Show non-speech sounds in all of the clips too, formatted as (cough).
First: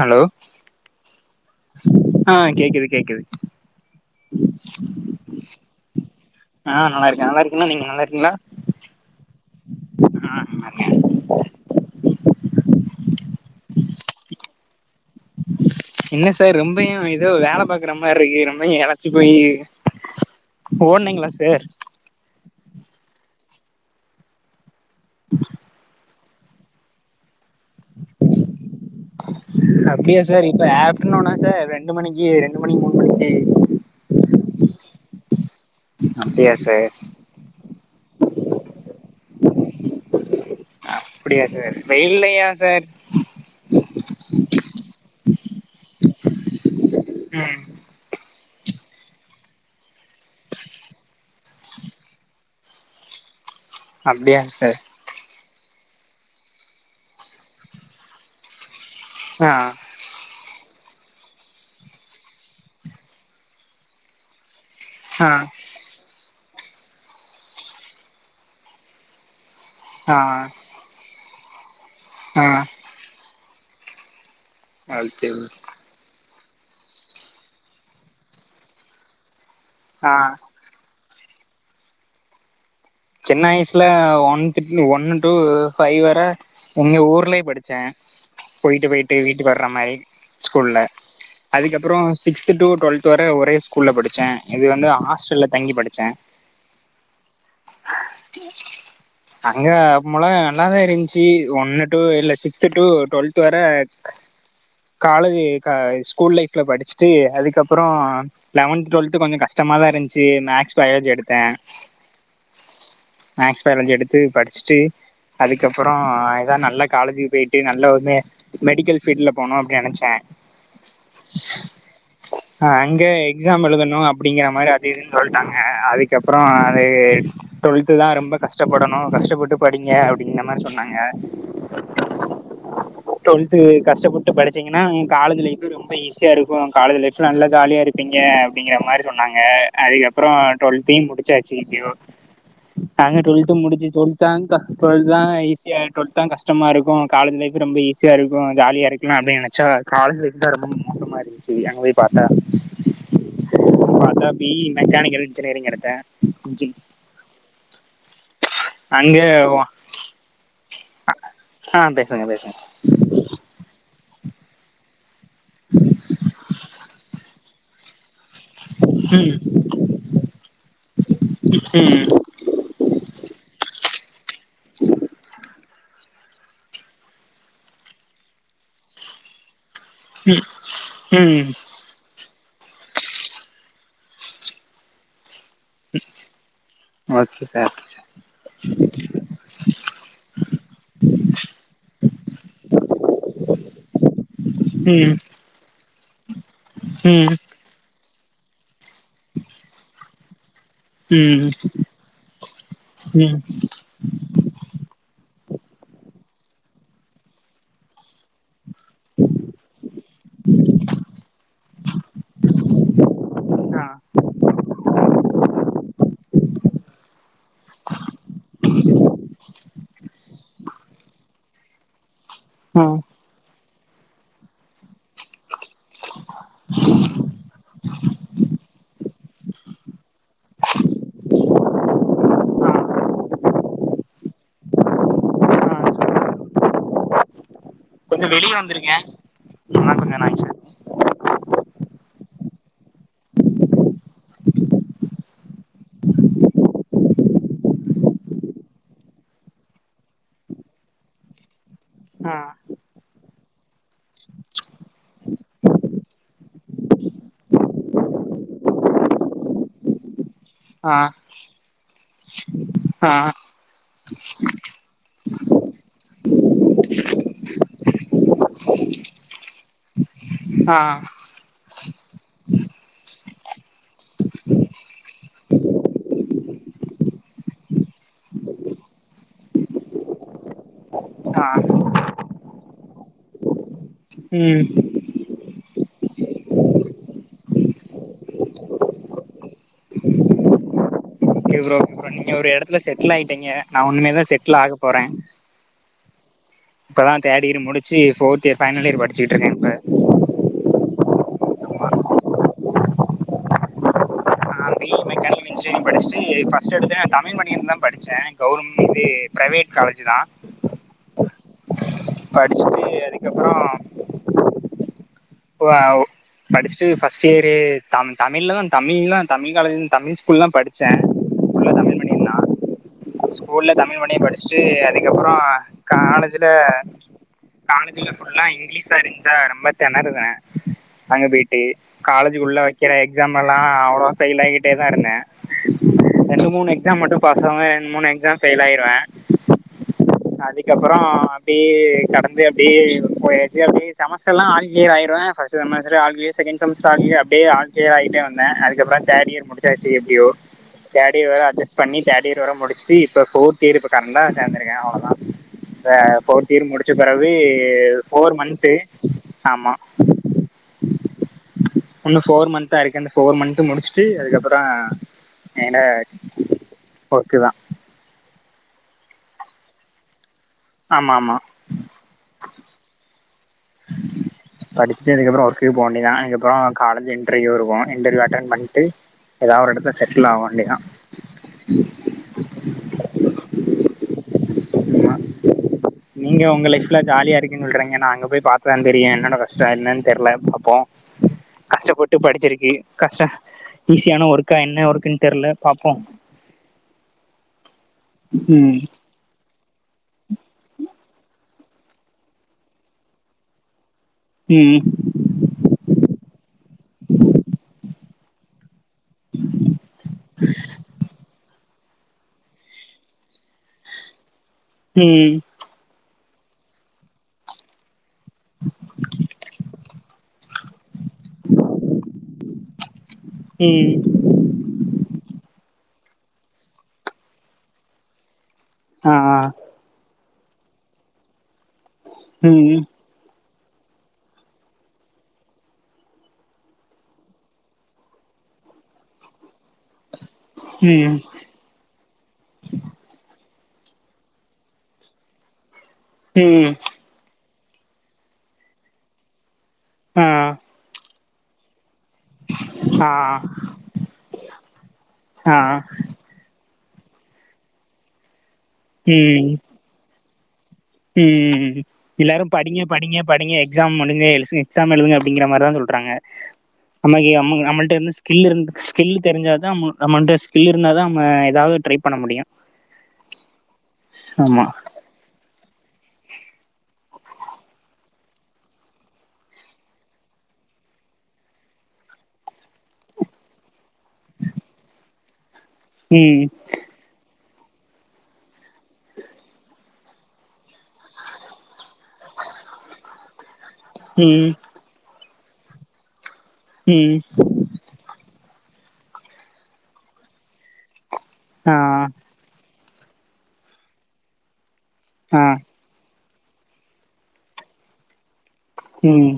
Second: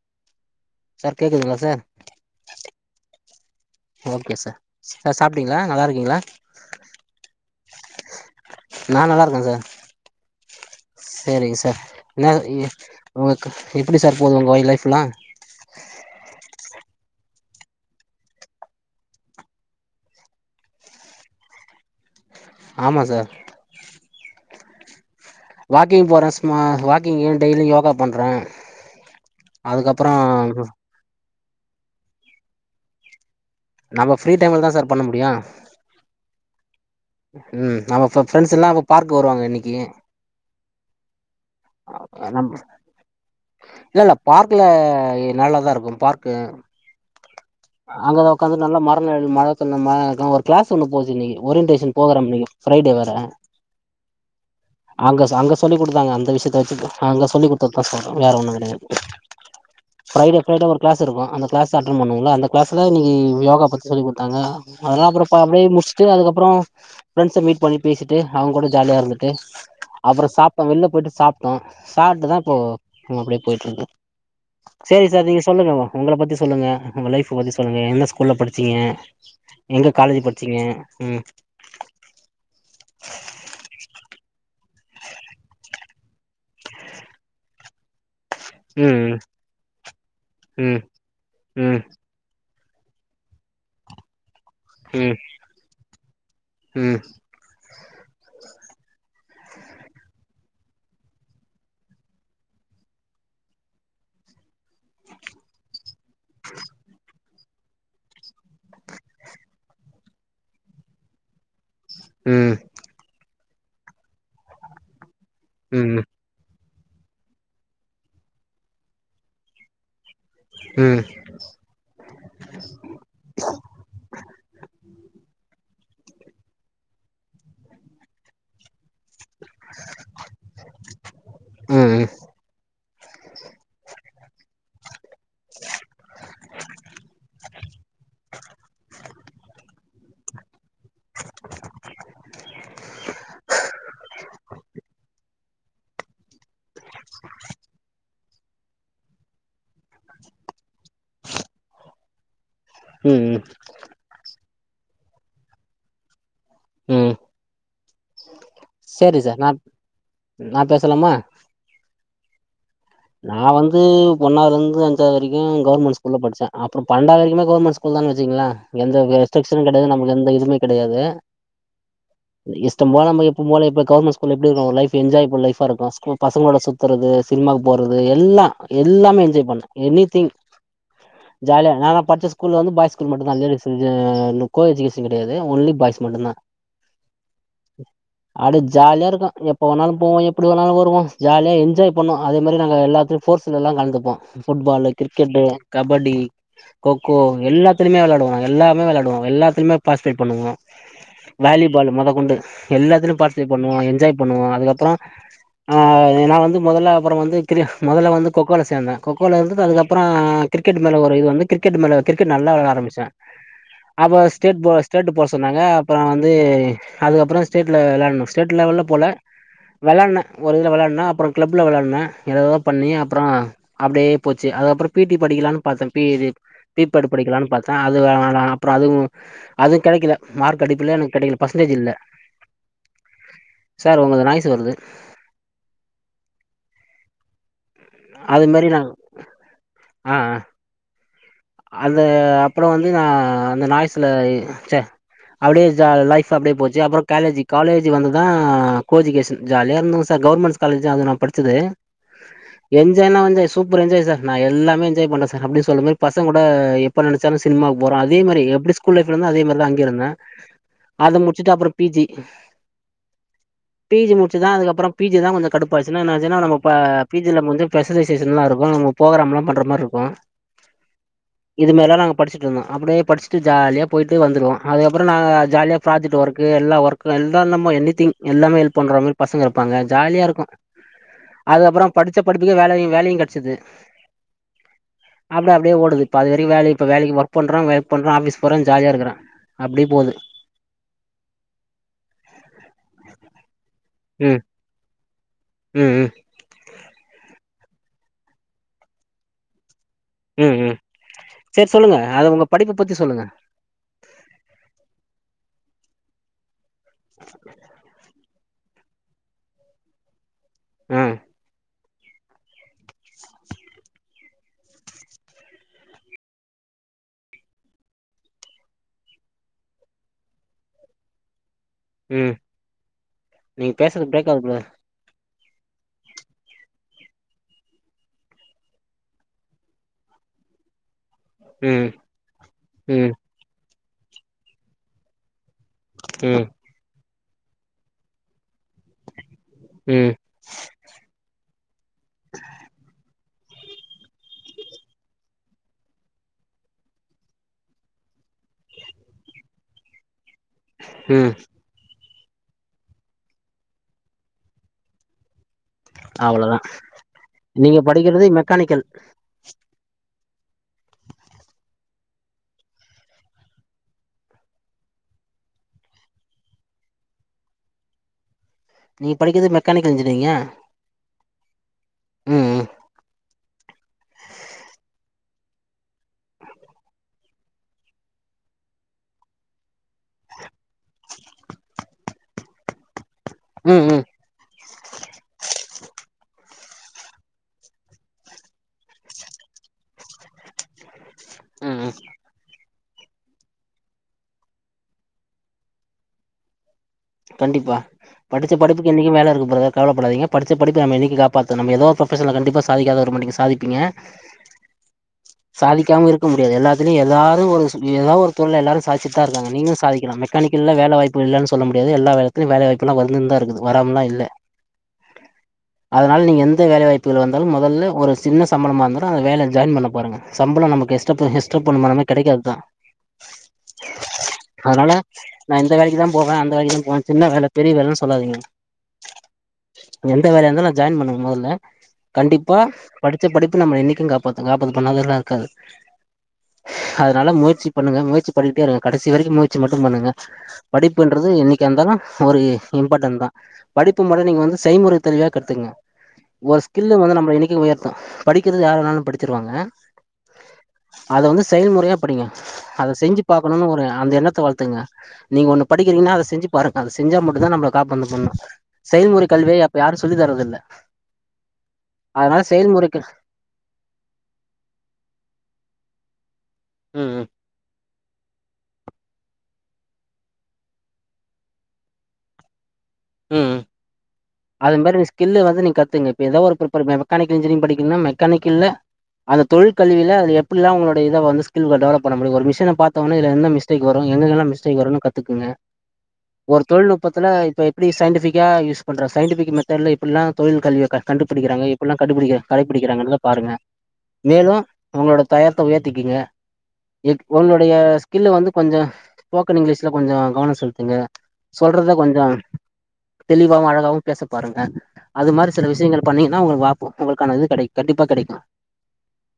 Hello sir கேக்குதுங்ளா sir ஆ கேக்குது கேக்குது ஓகே சார் சார் சாப்ட்டீங்ளா நல்லா இருக்கீங்ளா இன்ன நீங்க நல்லா இருக்கீங்ளா இருக்கே சார் அ (unintelligible) சேரிங்க சார் என்ன உங்களுக்கு எப்டி சார் போது உங்க வொ லைஃப்பெல்லா என்ன சார் ரொம்பயு எதோ வேல பாக்குற மாரி இருக்கு ரொம்பயு எலச்சு போயி ஓட்னிங்ளா சார் ஆமா சார் வாக்கிங் போறே ஸ்சும்மா வாக்கிங்கு டெய்லி யோகா பண்றே அதுக்கப்றோ இன்னோனு சார் ரெண்டு மணிக்கி ரெண்டு மணி மூணு மணிக்கி நம்ம பீரி டைம்லா தா சார் பண்ண முடியு அப்டியா சார் ம் நம்ம இப்ப ஃப்ரெண்ட்ஸ் எல்லா அப்ப பார்க்கு வருவாங்க இன்னைக்கி அப்டியா சார் வெயில்லியா சார் இல்லல்ல பார்க்ல நல்லாதா இருக்கும் பார்க்கு ம் அங்கதா உக்காந்து நல்ல மர நெழல் மரத்த நம்ம ஒரு க்ளாஸ் ஒண்ணு போச்சு இன்னைக்கி ஓரியன்டேஷன் ப்ரோக்ராம் இன்னைக்கி ஃப்ரைடே வேற அப்டியா சார் அங்க அங்க சொல்லி குடுத்தாங்க அந்த விஷயத்த வெச்சு தா அங்க சொல்லிக் குடுத்ததுதா சொல்றே வேற ஒண்ணு கெடையாது ஆ ஃப்ரைடே ஃப்ரைடே ஒரு க்ளாஸ் இருக்கு அந்த க்ளாஸ் அட்டன் பண்ணுவோல அந்த க்ளாஸ்ல இன்னிக்கி யோகா பத்தி சொல்லி குடுத்தாங்க அதெல்லா அப்ற ஆ ப அப்டியே முடிச்சிட்டு அதுக்கப்றோ ஃபெரெண்ட்ஸ மீட் பண்ணி பேசிட்டு அவுங் கூட ஜாலியா இருந்துட்டு ஆ அப்றோ சாப்டோ வெள்ல போயிட்டு சாப் டோ சாப்ட்டுதா ஆ இப்போ அப்டியே போயிட்ருக்கோ சேரி அது சார் சரி நீங்க சொல்லுங்க உங்கள பத்தி சொல்லுங்க உங்க லைஃப்ப பத்தி சொல்லுங்க எந்த ஸ்கூல்ல படிச்சிங்க எங்க ஆ காலேஜ் படிச்சிங்க ம் சின்ன வய்சுல ஒன் திர்னு ஒன்னு டூ ஃபைவ் வர எங்க ஊர்லே படிச்சே போயிட்டு ம் போயிட்டு வீட்டுக்கு வர்ற மாரி ம் ஸ்கூல்ல ம் அதுக்கப்புறோ சிக்ஸ்து டூ டுவெல்த் வர ஒரே ஸ்கூல படித்சே இது வந்து ஹாஸ்டல்ல தங்கி படிச்சே ம் அங்க மொலா நல்லாதா இருந்துச்சு ஒண்ணு டூ இல்ல சிக்ஸ்து டூ டுவெல்த் வர காலேஜ் கா ஸ்கூல் லைஃப்ல படிச்சுட்டு அதுக்கப் ப்புறோ லெவன்த் டுவெல்த்து கொஞ்சோ கஷ்டமா தா இருந்துச்சு மேக்ஸ் பயாலஜி எடுத்தே ம் மேக்ஸ் பயாலஜி எடுத்து படிச்சுட்டு அதுக்கப்புறோ ம் ம் எதா நல்லா காலேஜ் பேய்ட்டு நல்லா ஒர்மே மெடிக்கல் பீல்ட்ல போனு அப்டின்னு நினைச்சே ம் ஆ அங்க எக்ஸாம் எழுதணு அப்பிடிங்கற மாரி அது இதுனு சொல்லிட்டாங்க அதுக்கப்புறோ அது டூவெல்துதா ரொம்ப கஷ்டப்படணோ கஷ் ஷ்டப்பட்டு படிங்க அப்படிங்கனா மாரி சொன்னாங்க ம் டொன்த்து கஷ்டப்பட்டு படிச்சீங்கன்னா ம் காலஜ் லைஃபு ரொம்ப ஈஸியாருக்கும் காலேஜ் லைஃப் நல்ல ஜாலியா இருக்கோ டிங்க அப்டிங்கிற மாரி சொன்னாங்க அதுக்கப்புறம் டுவெல்த்தையும் முடிச்சாச்சு எப்டியோ நாங்க டுவல்த் முடிச்சு டுவெல்தாங்கா டுவெல்த்லா ஈஸியா டுவெல்தா கஷ்டமா இருக்கோ காலேஜ் லைஃப் ரொம்ப ஈஸி சேரி இப்போ ஜாலியா இருக்கலா அப்டின்னு நெனைச்சா காலேஜ் லைஃப்தா ரொம்ப மோசமா இருந்துச்சு அங்க போய் பாத்தா ம் ம் பாத்தா பி இ மெக்கானிக்கல் இன்ஜினியரிங் எடுத்தே ஜி ம் அங்க சேரி ஸார் நா நா பேசலாமா ஆ பேசுங்க பேசுங்க நா வந்து ஒன்னாவதுல இருந்து அஞ்சாவது வரைக்கூ கவர்மெண்ட் ஸ்கூல்ல படிச்சே அப்புறோ பன்னன்டாவது வரைக்குமே கவர்மெண்ட் ஸ்கூ ஸ்கூல் தா வச்சுக்கங்களே எந்த ம் ரெஸ்ட்க்ஷனு கிடையாது நமக்கு எந்த இதுவுமே கிடையாது ம் இஷ்டம் போல நமக் இப் இப்பவூ போல எப்போ கவர்மெண்ட் ஸ்கூல்ல எப்டி இருக்கோ ஒரு லைஃப் என்ஜாய்ஃபுல் லைஃப் ஆ இருக்கு ஸ்கூல் பசங்களோட சுத்துறது சின்மாக்கு போறது எல்லா எல்லாமே என்ஜாய் பண்ணே எனி திங் ம் ம் ஜாலியா நாங் பர்ச்சேஸ் ஸ்கூல வந்து ஃபாய்ஸ் ஸ்கூல் மட்டு தா லெடிஷ் ஜெ கோ எஜிகேஷன் கிடையாது ஒன்லி பாய்ஸ் மட்டுதா அத் சோரி அடுத் ஜாலியா இருக்கோ எப்போ வேணாலூ போவோ எப்டி வேணாலூ வருவோ ஜாலியா என்ஜாய் பண்ணோ அதே மாரி நாங்க எல்லாத்துலயு ஸ்போட்ஸ்லலா கலந்துப்போ ஃபுட்பாலு ம் கிரிக்கெட்டு கபடி கோக்கோ ம் எல்லாத் திறமியா வெளையாடுவாங்க எல்லாமோ வெளையாட் எல்லாத்திலுமே பார்ஸ்பேட் பண்ணுவோ ம் வாலிபாலு மொத கொண்டு எல்லாத்திலும் ம் பண்ணுவோ என்ஜாய் பண்ணுவோ அதுக்கப்புறோ ஆ நா வந்து மொதல்ல அப்புறோ வந்து கிரி மொதல்ல வந்து கோக்கோல சேந்தே கோக்கோலருந்து அதுக்கப்புறோ கிரிக்கெட் மேல ஒரு இது வந்து கிரிக்கெட் மேல கிரிக்கெட் நல்லா வெளாட ஆரம்பிச்சே ஆ அப்போ ஸ்டேட் போ ஸ்டேட்டு போக சொன்னாங்க அப்றோ வந்து அதுக்கப்புறம் ஸ்டேட்ல வெளான் ஸ்டேட் லெவல்ல போல வெளாண்ட ஒரு இதுல வெளாண்னா அப்புறம் கிளப்ல வெளாண்னா ஏதேதோ ஆ பண்ணி அப்புறோ அப்டியே போச்சி அதுக்கப்புறம் பி டி படிக்கலான் பாத்தேன் பி இ இது பி படிப் பட் படிக்கலான்னு பாத்தே அது அப்புறோ அதுவும் அது கெடைக்கல மார்க் அடிப்பில்ல எனக்கு கெடைக்கல பர்சன்டேஜ் இல்ல ஆ சார் உங்களது நாய்ஸ் வருது ஆ கொஞ்சோ வெளிய அதுமாரி நான் வந்திருங்க நா கொஞ்சோ நாய்ச்சு அது அப்புறோ வந்து நா அந்த நாய்ஸ்ல அப்டியே ஜா லைஃப் அப்டியே போச்சு அப்றோ காலேஜி காலேஜி வந்துதா கோ எஜுகேஷன் ஜாலியா இருந்தோ சார் கவர்மெண்ட் காலேஜ் தா அது நா படிச்சது ஆ என்ஜாய்னா வந்து சூப்பர் என்ஜாய் சார் நா எல்லாமே என்ஜாய் பண்ணே சார் அப்டி சொல்ல போ பசங்கூட எப்ப நெனச்சாலு சினிமாக்கு போறோ அதே மாரி எப்டி ஸ்கூல் லைஃப்ல இருந்தேனோ அதே மாரி தா அங்கேயு இருந்தே ஆ அது முடிச்சுட்டு அப்றோ பி ஜி ஆ பி ஜி முடிச்சிதா அதுக்கப்றோ பி ஜி தா கொஞ்சோ கடுப்பாச்சு என்னச்சுன்னா நம்ம பா பி ஜில நம்ம வந்து பெசல் வேசேசன்லா இருக்கு நம்ம புரோக்ராம்லா பண்ற மாரிருக்கு ஆ இதுமாரில்லா நாங்க படிச்சட்டுருந்தோ அப்டியே படிச்சுட்டு ஜாலியா போயிட்டு வந்துருவோ அது அப்றோ நா ஜாலியா ப்ராஜெக்ட் ஒர்க் எல்லா ஒர்க்கு எல்லா நம்ம எனிதிங் எல்லாமே ஹெல்ப் பண்ற மாரி பசங்க இருப்பாங்க ஜாலியாருக்கு ஆ அதுக்கப்றோ படிச்ச படிப்புக்கு வேலயு வேலையு கெடச்சிது ம் ஆமா அப்டியே ஓடுது பாதிவரைக்கு வேலைக்கு இப்ப வேலைக்கு ஒர்க் பண்றோ ஒர்க் பண்றோ ஆபிஸ் போறோ ஜாலியா இருக்கிறே அப்டி போது ஓகே ப்ரோ நீங்க ஒரு இடத்துல செட்டில் ஆயிட்டீங்க நா இனிமேல் தா ம் செட்டில் ஆக போறே ம் ம் இப்பதா தேட் இயர் முடிச்சு போர்த் இயர் பைனல் இயர் படிச்சிட்டுருக்கே இப்ப ம் ம் சேரி சொல்லுங்க அது உங்க படிப்ப பத்தி சொல்லுங்க படிச்ட்டு பர்ஸ்ட் எடுத்து நா தமிழ் மிடியம் தா படிச்சே கவர்மெண்ட் இது பிரைவேட் காலேஜ் தா ஆ படிசிட்டு அதுக்கப்றோ (inaudible) வாவ் படிச்சுட்டு ஃபஸ்ட் இயரு தம் தமிழ்ல தா தமிழ்ல தமிழ் காலேஜி தமிழ் ஸ்கூல்ல தா படிச்சே ம் தா ஸ்கூல்ல நீங்க தமிழ் பேசுறது மீடியம் பிரேக் ஆகுது ப்ரோ படிச்சுட்டு அதுக்கப்றோ காலேஜ்ல காலேஜில ஃபுல்லா இங்கிலீஷா இருந்துச்சா ரொம்ப தெனருவே அங்க போயிட்டு ம் காலேஜுக்குள்ள வெக்கிற ம் எக்ஸாம்லல்லா அவ்ளோவா ஃபெயில் ஆகிட்டே தா இருந்தே ரெண்டு ம் மூணு எக்ஸாம் மட்டு பாஸ் ஆவே ஆ மூணு எக்ஸாம் ஃபெயில் ஆயிருவே ம் அதுக்கப்றோ அப்டியே கடந்து அப்டியே போயாச்சு அப்டி செமஸ்டர் எல்லா ஆல்கிளியர் ஆயிருவ ஃபர்ஸ்ட் செமஸ்டரே all clear second semester all clear அப்டியே ஆல்கிளியர் ஆகிட்டேவந்தே அதுக்கப்றோ தேடியர் முடிச்சாச்சு எப்டியோ ம் தேடியர் வர அட்ஜஸ்ட் பண்ணி தேடியர் வர முடிச்சு இப்ப போர்த்தியர் கரண்டா உக்காந்துருக்கே அவ்ளோதா இப்ப போர்த் அவ்ளோதா இயர் முடிச்ச பிறகு நீங்க படிக்கிறது ஃபோர் மந்து மெக்கானிக்கல் ஆமா இன்னு ஃபோர் மந்த்தா இருக்க அந்த ஃபோர் மந்த் முடிச்சுட்டு அதுக்கப்றோ மேலே ஓர்க்குதா நீங்க படிக்கிறது மெக்கானிக்கல் இன்ஜினியரிங்கா ஆமா ஆமா ம் ம் படிச்சிட்டு இதுக்கப்றோ ஒர்க் போ வேண்டிதா இதுக்கப்றோ காலேஜ் இன்டர்வியூக்கு வருவோ இன்டர்ரயூ அட்டென்பண்ணிட்டு ஏதா ஒரு எடத்துல செட்டிலாவ வேண்டியதா ம் ம் ஆமா நீங்க ஒங்க லைப்ல ஜாலியா இருக்குன் சொல்றீங்க நா அங்க போய் பாத்ததாதெரியு என்னோட கஷ்டோ என்னனு தெர்ல பாப்போ ம் ம் கஷ்டப்பட்டு படிச்சிருக்கு கஷ்ட ஈஸியான ஒர்க்கா என்ன ஒர்க்குன்னு தெர்ல பாப்போ கண்டிப்பா படிச்ச ம் படிப்புக்கு என்னிக்கு வேலருக்கு பிரதர் கவலப்படாதீங்க படிச்ச படிப்பு நம்ம என்னிக்கு காப்பாத் தும் நம்ம ஏதோ ஃப்ரொபஷனல்ல கண்டிப்பா சாதிக்காத இருக்கமாட்டீங்க சாதிப்பீங்க ம்ம் சாதிக்காம இருக்க முடியாது எல்லாத்திலயு எதாது ஒரு சு ஏதா ஒரு தொழில்ல எல்லாரு சா செப்ஃபா இருக்காங்க நீங்களு சாதிக்கலா மெக்கானிக்கல்ல வேல வாய்ப்புகள் இல்லன்னு சொல்லடியாது எல்லா வேலத்திலு வேல வாய்ப்பெலா வந்துந்தா இருக்குது வராமலா இல்ல ம் அதனால நீங்க எந்த வேல வாய்ப்புகள் வந்தாலு மொதல்ல ஒரு ஸ் சின்ன சம்பளமா இருந்தாலு அந்த வேல்ல ஜாயின் பண்ண போறங்க சம்பளோ நமக்கு எஷ்டப் ஹெஷ்டப்பு பண்ணமாரி கெடைக்காதுதா ம் அதனால நா இந்த வேலைக்குதா போவே அந்த வேலைக் ஒ சின்ன வேல பெரிய வேலன்னு சொல்லாதீங்க அ ஆ எந்த வேலயாருந்தான்ன ஜாயின் பண்ணுங்க மெதல்ல கண்டிப்பா ம் படிச்ச படிப்பு நம்ம என்னிக்கு காப்பாத்து காப்பாது பண்ணாதெல்லா இருக்காது அதனால முயற்சி பண்ணுங்க முயற்சி பணீட்டே இருங்க கடைசி வரைக்கு முயற்சி மட்டு பண்ணுங்க ம் படிப்பென்றது என் ர்ந்தாலு ஒரு இம்பார்ட்டன்தா படிப்பு மொற நீங்க வந்து செய்மொற தெரவயா கத்துக்குங்க ஒரு ம் ஸ்கில்லு வந்து நம்ம என்னைக்கு உயர்த்தூ படிக்கிறது யார் வேனாலு படிச்சிருவாங்க ஆ ஆ அத வந்து செயல்மொறயா படிங்க அத செஞ்சு ஆ பாக்கணுனு ஒரு அந்த எண்ணத்த வளத்துங்க நீங்க ஆ ஒன்னு படிக்கிறீங்ன்னா அத செஞ் பாருங்க அது செஞ்சா மட்டுதா நம்மள காப்பாந்து அந்த பொண்ணு செயல்முறை கல்வியப்ப யாரு சொல்லி தர்றதுல்ல ம்‌ ம்‌ம் ம் எல்லாரு படிங்க படிங்க படிங்க எக்ஸாம் முடிஜ்ஜே எக்ஸாம் எழுதுங்க அப்டிங்கிங்ற மாரிதான் சொல்றாங்க. ம் ம் நம்மல்ட்டந்து கில் இருந்து ஸ்கில் தெரிஞ்சாதான் நம்மன்ட ஸ்கில் இருந்தா தான் நம்ம எதாது ட்ரை பண்ண முடியும் ம் ஆமா அத மேரி ஸ் கில்லு வந்து நீங் கத்துங்க இப்போ ஏதா ஒரு பிரிப்பர் மெக்கானிக்கல் இன்ஜினிரிங் படிக்கீங்கன்னா மெக்கானிக்கல்ல அந்த தொழில்கல்வில அது எப்டில்லா உங்களோட இத வந்து ஸ்கில் டெவலப் பண்ண முடியு ஒரு மிஷின பாத்தோன்னே இதுல்ல என்ன மிஸ் டேக் வரு எங்கங்கல்லா மிஸ்டேக் வருனு கத்துக்குங்க ம் ஒரு தொழில்நுப்பத்துல இப்ப எப்டி சயின்டிபிக்கா யூஸ் பண்ற சயன்டிஃபிக்மெத்தட்ல எப்டிலா தொழில் கல்விய க கண்டுபுடுக்கிறாங்க எப் டிலா கண்டுபுடிக்க கடைபிடிக்கிறாங்கன்றத பாருங்க ம் மேலும் உங்களோட தயத்த உயர்த்திகீங்க ம் எக் உங்களுடைய ஸ்கில்ல வந்து கொஞ்சோ ஸ்போக்கன் இங்கிலிஷ்ல கொஞ்சோ கவன செலுத்துங்க ஆ சொல்றத கொஞ்சோ தெளிவாவு அழகாவு பேச பாருங்க அது ஆ மாரி சில விஷயங்கள் பண்ணீங்கன்னா உங்களுக்கு வாபு உங்களுக்கானது இது கெடைக்கு கண்டிப்பா கெடைக்கு ம்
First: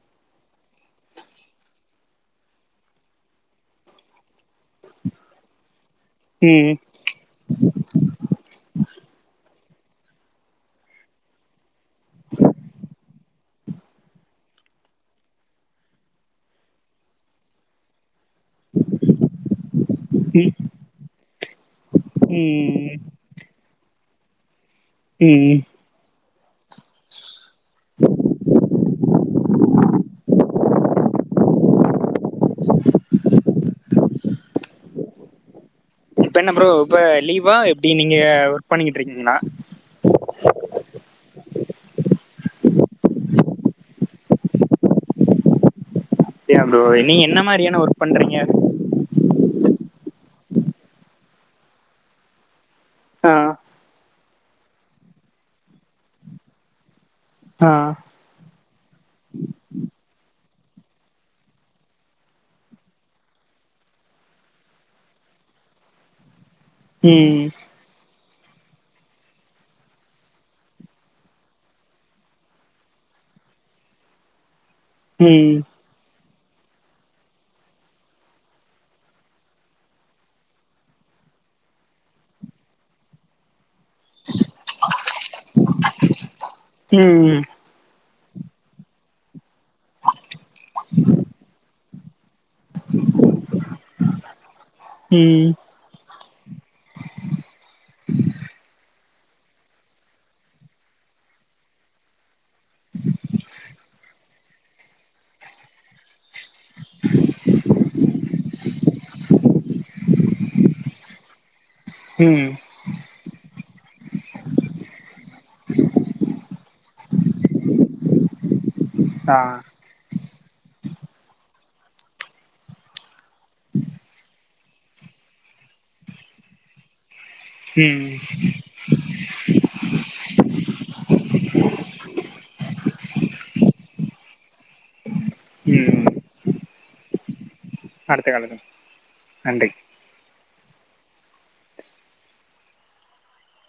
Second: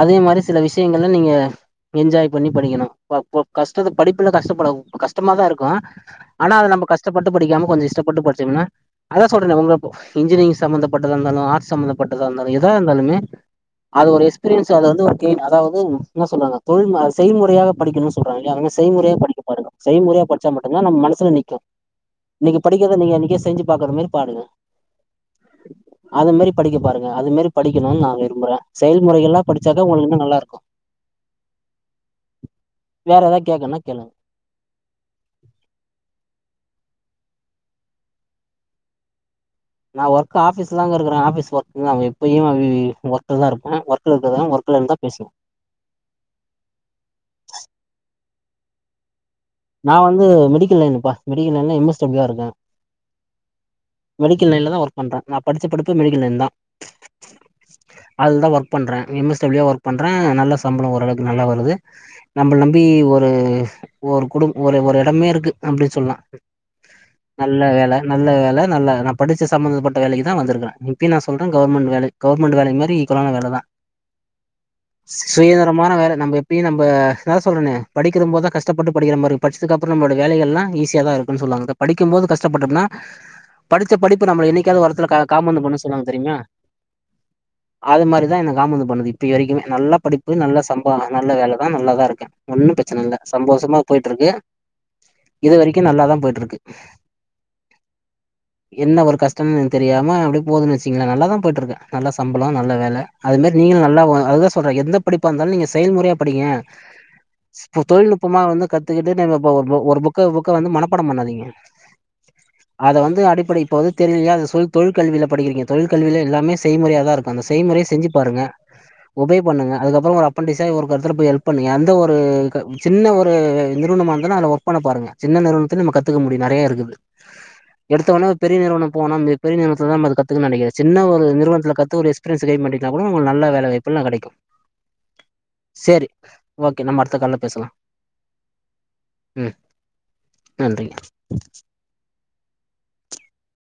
அதே மாரி சில விஷியங்கல்ல நீங்க என்ஜாய் பண்ணி படிக்கணு கா கொ கஷ்டத்த படிப்புல கஷ்டப்பட கஷ்டமாதா இருக்கு ஆனா அத ம் நம்ம கஷ்டப்பட்டு படிக்காம கொஞ்ச இஷ்டப்பட்டு படிச்சோமினா அதா சொல்றேனே ஒங்க இன்ஜினியரிங் சம்மந்தப்பட்டதா இருந்தாலூ ஆர்ட்ஸ் சம்ந்தப்பட்டதா இருந்தாலு எதா இருந்தாலூமே அது ஒரு எக்ஸ்பீரியன்ஸு அதவந்து ஒரு கெய்ன் அதாவது என்ன சொல்வாங்க தொழில் ம செயல்முறையாக படிக்கிணு சொல்றா எல்லாரும் செய்முறையா படிக்க பாருங்க செய்முறையா ம் படிச்சா மட்டும்தான் நம்ம மனசுல நிக்கும் இன்னைக்கு படிக்கிறத ம் நீங்க அன்னைக்கே செஞ்சு பாக்குற மாரி பாருங்க ம்ம் அது மேரி படிக்க பாருங்க அது மேரி படிக்கணுன் நா விரும்புறே செயல்முறைகள் எல்லா படிச்சாக்க உங்களுக் இன்னு நல்லா இருக் கோ வேற எதா கேக்கன்னா கேளுங்க இப்ப என்ன ப்ரோ இப்ப லீவா எப்டி நீங்க ஒர்க் பண்ணிக்கிட் இருக்கிங்களா நா ஒர்க் ஆஃபீஸ்லதாங்க இருக்கறே ஆபிஸ் ஒர்க் நா எப்பயு வி வி ஒர்க்ல தா இருப்பே ஒர்க்ல இருக்றதா ஒர்க் க்ல இருந்தா பேசுனு அப்டியா ப்ரோ நீங்க என்ன மாரியான ஒர்க் பண்றீங்க நா வந்து மெடிக்கல் லைனுப்பா மெடிக்கல் லைன்ல எம் எஸ் டபிள்யுவா இருக்கே ஆ மெடிக்கல் லைன்ல தா ஒர்க் பண்றே நா படிச்ச படிப்பு மெடிக்கல் லைன் தா ஆ அதுல தா ஒர்க் பண்றே எம் எஸ் டபிள்யுவா ஒர்க் பண்றே நல்ல சம்பளோ ஓரளக்கு நல்லா வருது நம்பள நம்பி ஒரு ஒரு கு குடும் ஒரு ஒரு எடமே இருக்கு அப்டி சொல்லா ம் நல்ல வேல நல்ல வேல நல்ல நா படிச்ச சம்பந்தப்பட்ட வேலைக்கு தா வந்திருக்குறே இப்பயு நா சொல்றே கவர்மெண்ட் வேலை கவர்மெண்ட் வேலை மாரி ஈக்குவலான வேல தா ம் சுயநரமான வேல நம்ம எப்பயு நம்ப நா தா சொல்றனே படிக்கிறம் போதுதா கஷ்டப்பட்டு படிக்கிற மாரி இருக்கு படிச்சதுக்கப்றோ நம்மோட வேலைகள்லா ஈஸியா தா இருக்குனு சொல்வாங்க படிக்கும் போது கஷ்டப்பட்டோம்னா படிச்ச படிப்பு நம்மல என்னைக்காவது ஒரெடத்துல கா காம்பந்து பண்ணு சொல்வாங்க தெரியுமா ம்ம் அது மாரிதா என காமந்து பண்ணுது இப்ப வரைக்குமே நல்லா படிப்பு நல்ல சம்பளோ நல்ல வேலதா நல்லாதா இருக்கே ஒன்னு பிரச்சன இல்ல சந்தோஷமா போயிட் இருக்கு ம் இது வரைக் கு நல்லாதா போயிட் இருக்கு என்ன ஒரு கஷ்டமு தெரியாம அப்டி போதுன்னு வச்சிங்களே நல்லா தா போயிட்ருக்கே நல்லா சம்பளோ நல்ல வேல அது மேரி நீங்களு நல்லா அதுதா சொல்றே எந்த படிப்பா இந்தாலு நீங்க செயல்முறையா படிங்க இப்போ தொழில்நுட்பமா வந்து கத்துக்கிட்டு (unintelligible) போ போ ஒரு புக்க புக்க வந்து மனப்பாடம் பண்ணாதீங்க ம் அது வந்து அடிப்படை இப்ப வந்து தெரியலையா சொ தொழில்கல்வியில படிக்கிறீங்க தொழில்கல்வில எல்லாமே செய்முறையா தா இருக் அந்த செய்முறைய செஞ்சு பாருங்க ஒபே ஆ பண்ணுங்க அதுக்கப்றோ ஒரு அப்பண்டிஸா ஒரு கருத்துல போய் ஹெல்ப் பண்ணு எந்த ஒரு க சின்ன ஒரு நிறுவனமா இருந்தாலு அல ஒர்க் பண்ண பாருங்க சின்ன நிறுவனத்துலயு நம்ம கத்துக்க முடியு நெறைய இருக்குது ம் எடுத்தோனே ஒரு பெரிய நிறுவனம் போனோன்னு பெரிய நிறுவனத்துல தா பாத்து கத்துகுனு நெனைக்காதீங்க சின்ன ஒரு நிறுவனத்துல கத்து ஒரு எஸ்பீரியன்ஸ் கெய்ன் பன்ட்டிங்கனா கூட உங்களுக்கு நல்ல வேலவாய்ப்பெல்லா கெடைக்கு ம் செரி ஓகே நம்ம அடுத்த கால்ல பேசலா அடுத்த காலது ம் நன்றி